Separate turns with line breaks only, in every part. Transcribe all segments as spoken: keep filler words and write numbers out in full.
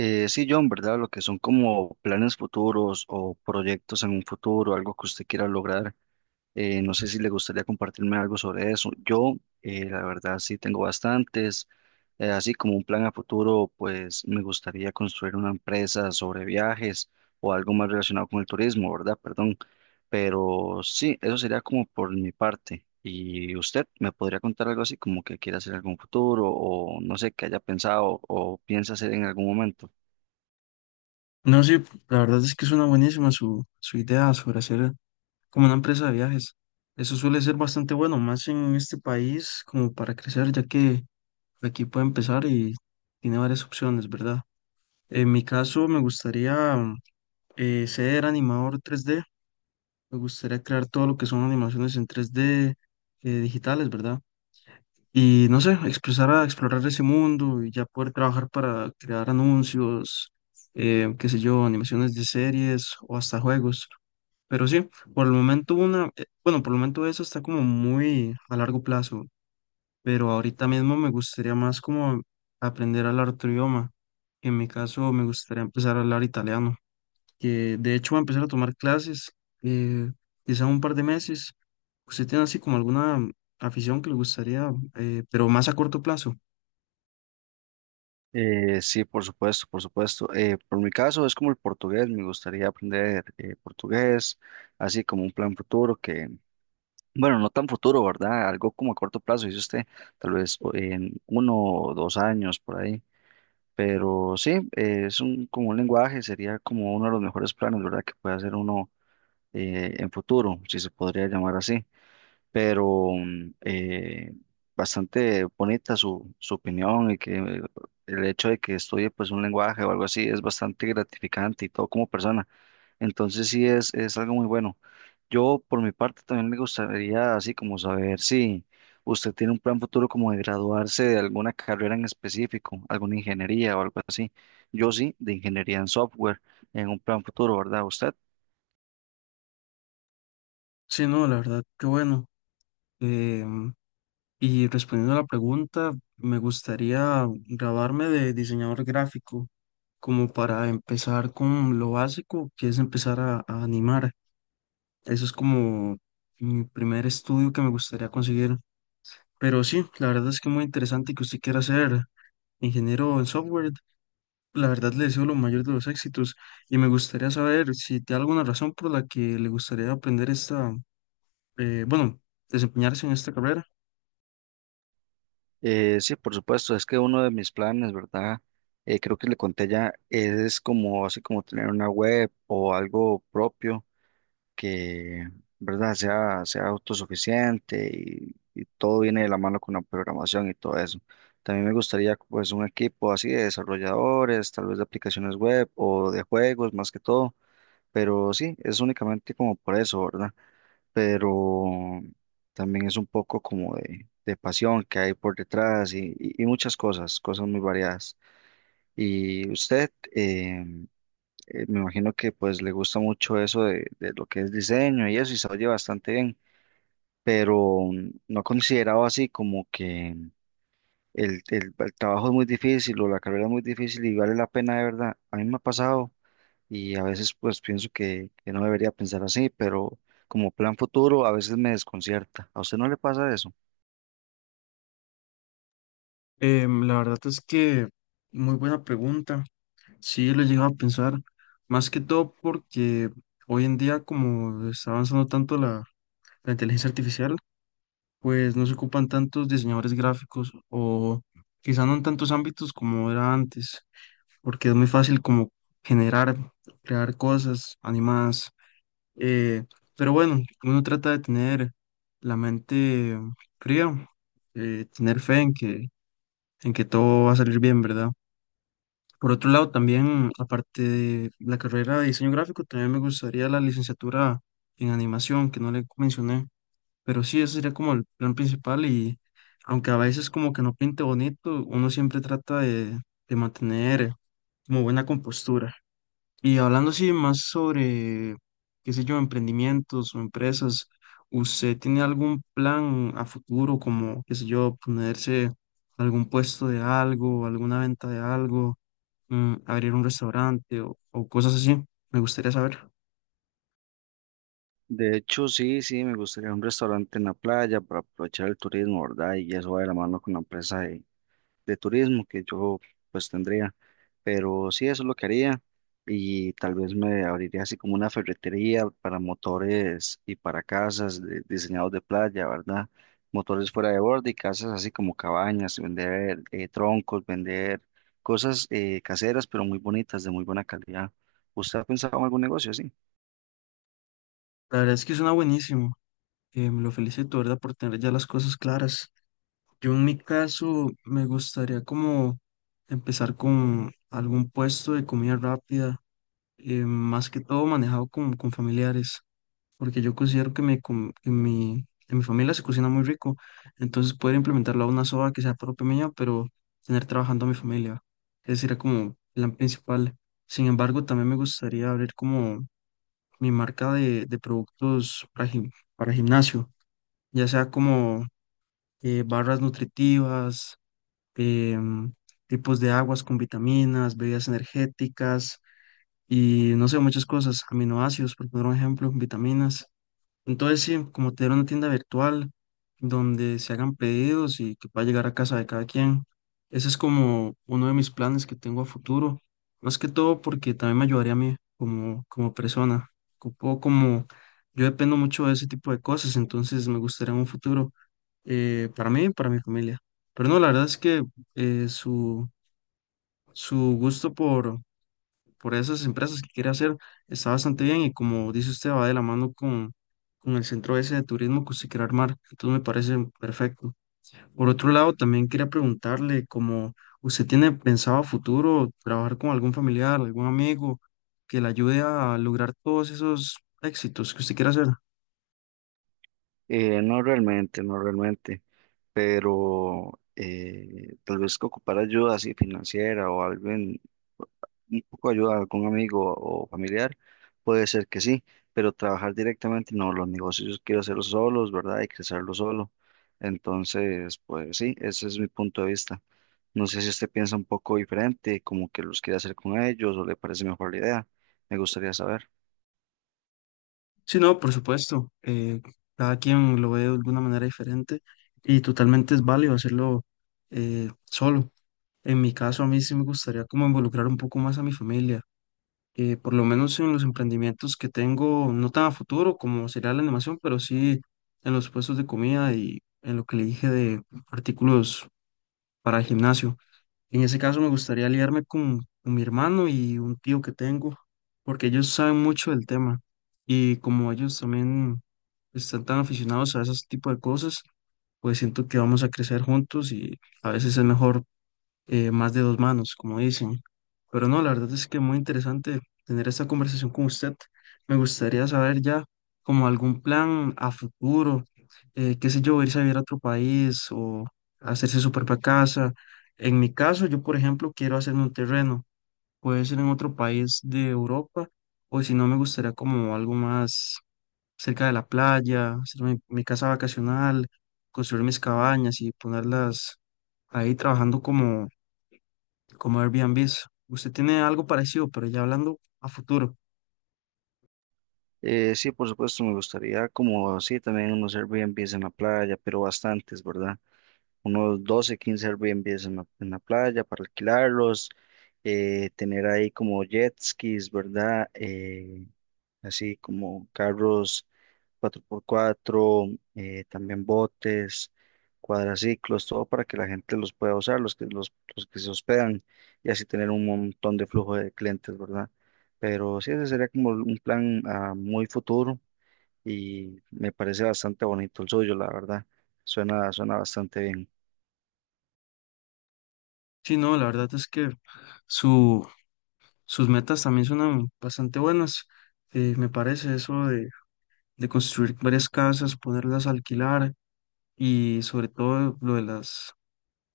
Eh, sí, John, ¿verdad? Lo que son como planes futuros o proyectos en un futuro, algo que usted quiera lograr. Eh, no sé si le gustaría compartirme algo sobre eso. Yo, eh, la verdad, sí tengo bastantes. Eh, así como un plan a futuro, pues me gustaría construir una empresa sobre viajes o algo más relacionado con el turismo, ¿verdad? Perdón. Pero sí, eso sería como por mi parte. ¿Y usted me podría contar algo así como que quiera hacer en algún futuro o no sé, que haya pensado o piensa hacer en algún momento?
No, sí, la verdad es que suena buenísima su, su idea sobre hacer como una empresa de viajes. Eso suele ser bastante bueno, más en este país como para crecer, ya que aquí puede empezar y tiene varias opciones, ¿verdad? En mi caso me gustaría mm, eh, ser animador tres d, me gustaría crear todo lo que son animaciones en tres d eh, digitales, ¿verdad? Y no sé, expresar a explorar ese mundo y ya poder trabajar para crear anuncios, eh, qué sé yo, animaciones de series o hasta juegos. Pero sí, por el momento una, eh, bueno, por el momento eso está como muy a largo plazo, pero ahorita mismo me gustaría más como aprender a hablar otro idioma. En mi caso me gustaría empezar a hablar italiano, que de hecho voy a empezar a tomar clases, eh, quizá un par de meses. ¿Usted tiene así como alguna afición que le gustaría, eh, pero más a corto plazo?
Eh, sí, por supuesto, por supuesto. Eh, por mi caso es como el portugués, me gustaría aprender eh, portugués, así como un plan futuro que, bueno, no tan futuro, ¿verdad? Algo como a corto plazo, dice usted, tal vez o- en uno o dos años por ahí. Pero sí, eh, es un, como un lenguaje, sería como uno de los mejores planes, ¿verdad? Que puede hacer uno eh, en futuro, si se podría llamar así, pero mm, eh, bastante bonita su, su opinión y que eh, el hecho de que estudie pues un lenguaje o algo así es bastante gratificante y todo como persona. Entonces sí es, es algo muy bueno. Yo por mi parte también me gustaría así como saber si usted tiene un plan futuro como de graduarse de alguna carrera en específico, alguna ingeniería o algo así. Yo sí, de ingeniería en software, en un plan futuro, ¿verdad? ¿Usted?
Sí, no, la verdad, qué bueno. em, Y respondiendo a la pregunta, me gustaría graduarme de diseñador gráfico, como para empezar con lo básico, que es empezar a, a animar. Eso es como mi primer estudio que me gustaría conseguir. Pero sí, la verdad es que muy interesante que usted quiera ser ingeniero en software. La verdad le deseo lo mayor de los éxitos y me gustaría saber si tiene alguna razón por la que le gustaría aprender esta, eh, bueno, desempeñarse en esta carrera.
Eh, sí, por supuesto, es que uno de mis planes, ¿verdad? Eh, creo que le conté ya, es como así como tener una web o algo propio que, ¿verdad? Sea, sea autosuficiente y, y todo viene de la mano con la programación y todo eso. También me gustaría pues un equipo así de desarrolladores, tal vez de aplicaciones web o de juegos más que todo, pero sí, es únicamente como por eso, ¿verdad? Pero también es un poco como de, de pasión que hay por detrás y, y- y muchas cosas, cosas muy variadas. Y usted, eh, eh, me imagino que pues le gusta mucho eso de, de lo que es diseño y eso, y se oye bastante bien, pero mm, no ha considerado así como que el, el- el trabajo es muy difícil o la carrera es muy difícil y vale la pena de verdad. A mí me ha pasado y a veces pues pienso que, que no debería pensar así, pero como plan futuro a veces me desconcierta. ¿A usted no le pasa eso?
Em, la verdad es que muy buena pregunta. Sí, lo he llegado a pensar, más que todo porque hoy en día, como está avanzando tanto la, la inteligencia artificial, pues no se ocupan tantos diseñadores gráficos o quizá no en tantos ámbitos como era antes, porque es muy fácil como generar, crear cosas animadas. eh, pero bueno, uno trata de tener la mente fría, eh, tener fe en que, en que todo va a salir bien, ¿verdad? Por otro lado, también, aparte de la carrera de diseño gráfico, también me gustaría la licenciatura en animación, que no le mencioné, pero sí, ese sería como el plan principal y aunque a veces como que no pinte bonito, uno siempre trata de, de mantener como buena compostura. Y hablando así más sobre, qué sé yo, emprendimientos o empresas, ¿usted tiene algún plan a futuro como, qué sé yo, ponerse algún puesto de algo, alguna venta de algo, mm, abrir un restaurante o, o cosas así? Me gustaría saber.
De hecho, sí, sí, me gustaría un restaurante en la playa para aprovechar el turismo, ¿verdad? Y eso va de la mano con la empresa de, de turismo que yo pues tendría. Pero sí, eso es lo que haría y tal vez me abriría así como una ferretería para motores y para casas de- diseñados de playa, ¿verdad? Motores fuera de borde y casas así como cabañas, vender eh, troncos, vender cosas eh, caseras pero muy bonitas, de muy buena calidad. ¿Usted ha pensado en algún negocio así?
La verdad es que suena buenísimo. Eh, me lo felicito, ¿verdad? Por tener ya las cosas claras. Yo en mi caso me gustaría como empezar con algún puesto de comida rápida, eh, más que todo manejado con, con familiares, porque yo considero que, mi com- que mi- en mi familia se cocina muy rico, entonces poder implementarlo a una soba que sea propia mía, pero tener trabajando a mi familia, ese sería como plan principal. Sin embargo, también me gustaría abrir como mi marca de, de productos para, gim- para gimnasio, ya sea como eh, barras nutritivas, em, tipos de aguas con vitaminas, bebidas energéticas y no sé, muchas cosas, aminoácidos, por poner un ejemplo, vitaminas. Entonces, sí, como tener una tienda virtual donde se hagan pedidos y que pueda llegar a casa de cada quien. Ese es como uno de mis planes que tengo a futuro, más que todo porque también me ayudaría a mí como, como persona. Ocupo como yo dependo mucho de ese tipo de cosas, entonces me gustaría un futuro eh, para mí y para mi familia. Pero no, la verdad es que eh, su, su gusto por por esas empresas que quiere hacer, está bastante bien y como dice usted, va de la mano con, con el centro ese de turismo que usted quiere armar, entonces me parece perfecto. Por otro lado, también quería preguntarle como usted tiene pensado a futuro trabajar con algún familiar, algún amigo que le ayude a lograr todos esos éxitos que usted quiere hacer.
Eh, no realmente, no realmente. Pero eh, tal vez que ocupar ayuda así financiera o alguien, un poco de ayuda a algún amigo o familiar, puede ser que sí, pero trabajar directamente no, los negocios quiero hacerlos solos, ¿verdad? Y crecerlos solo. Entonces, pues sí, ese es mi punto de vista. No sé si usted piensa un poco diferente, como que los quiere hacer con ellos o le parece mejor la idea. Me gustaría saber.
Sí, no, por supuesto, eh, cada quien lo ve de alguna manera diferente y totalmente es válido hacerlo eh, solo. En mi caso, a mí sí me gustaría como involucrar un poco más a mi familia, eh, por lo menos en los emprendimientos que tengo, no tan a futuro como sería la animación, pero sí en los puestos de comida y en lo que le dije de artículos para el gimnasio. En ese caso me gustaría aliarme con, con mi hermano y un tío que tengo, porque ellos saben mucho del tema y como ellos también están tan aficionados a ese tipo de cosas, pues siento que vamos a crecer juntos y a veces es mejor eh, más de dos manos, como dicen. Pero no, la verdad es que muy interesante tener esta conversación con usted. Me gustaría saber ya como algún plan a futuro, eh, qué sé yo, irse a vivir a otro país o hacerse su propia casa. En mi caso, yo por ejemplo quiero hacerme un terreno, puede ser en otro país de Europa o si no me gustaría como algo más cerca de la playa, hacer mi, mi casa vacacional, construir mis cabañas y ponerlas ahí trabajando como como Airbnb. Usted tiene algo parecido, pero ya hablando a futuro.
Eh, sí, por supuesto, me gustaría como sí, también unos Airbnbs en la playa, pero bastantes, ¿verdad? Unos doce quince Airbnbs en la, en la playa para alquilarlos, eh, tener ahí como jet skis, ¿verdad? Eh, así como carros cuatro por cuatro, eh, también botes, cuadraciclos, todo para que la gente los pueda usar, los que, los, los que se hospedan y así tener un montón de flujo de clientes, ¿verdad? Pero sí, ese sería como un plan a muy futuro y me parece bastante bonito el suyo, la verdad. Suena, suena bastante bien.
Sí, no, la verdad es que su, sus metas también son bastante buenas. Eh, me parece eso de, de construir varias casas, ponerlas a alquilar y sobre todo lo de las,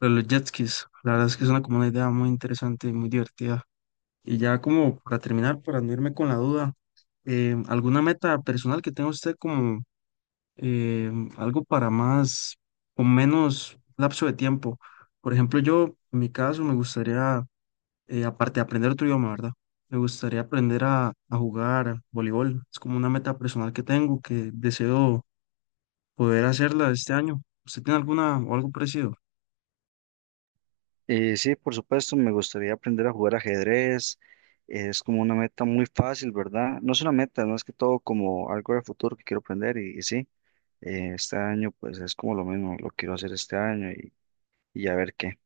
lo de los jet skis. La verdad es que es una como una idea muy interesante y muy divertida. Y ya como para terminar, para no irme con la duda, eh, ¿alguna meta personal que tenga usted como eh, algo para más, con menos lapso de tiempo? Por ejemplo, yo, en mi caso, me gustaría, eh, aparte de aprender otro idioma, ¿verdad? Me gustaría aprender a, a jugar voleibol. Es como una meta personal que tengo, que deseo poder hacerla este año. ¿Usted tiene alguna o algo parecido?
Eh, sí, por supuesto, me gustaría aprender a jugar ajedrez. Es como una meta muy fácil, ¿verdad? No es una meta, no es más que todo como algo de futuro que quiero aprender y, y sí, eh, este año pues es como lo mismo, lo quiero hacer este año y, y a ver qué.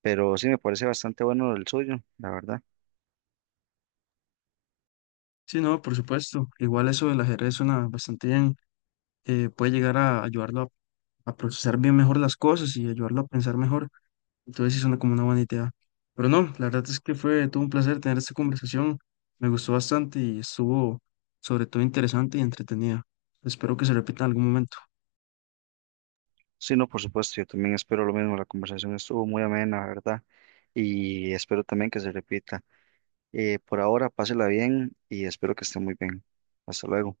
Pero sí, me parece bastante bueno el suyo, la verdad.
Sí, no, por supuesto. Igual eso del ajedrez suena bastante bien. Eh, puede llegar a ayudarlo a, a procesar bien mejor las cosas y ayudarlo a pensar mejor. Entonces sí suena como una buena idea. Pero no, la verdad es que fue todo un placer tener esta conversación. Me gustó bastante y estuvo sobre todo interesante y entretenida. Espero que se repita en algún momento.
Sí, no, por supuesto, yo también espero lo mismo. La conversación estuvo muy amena, la ¿verdad? Y espero también que se repita. Eh, por ahora, pásela bien y espero que esté muy bien. Hasta luego.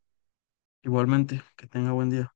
Igualmente, que tenga buen día.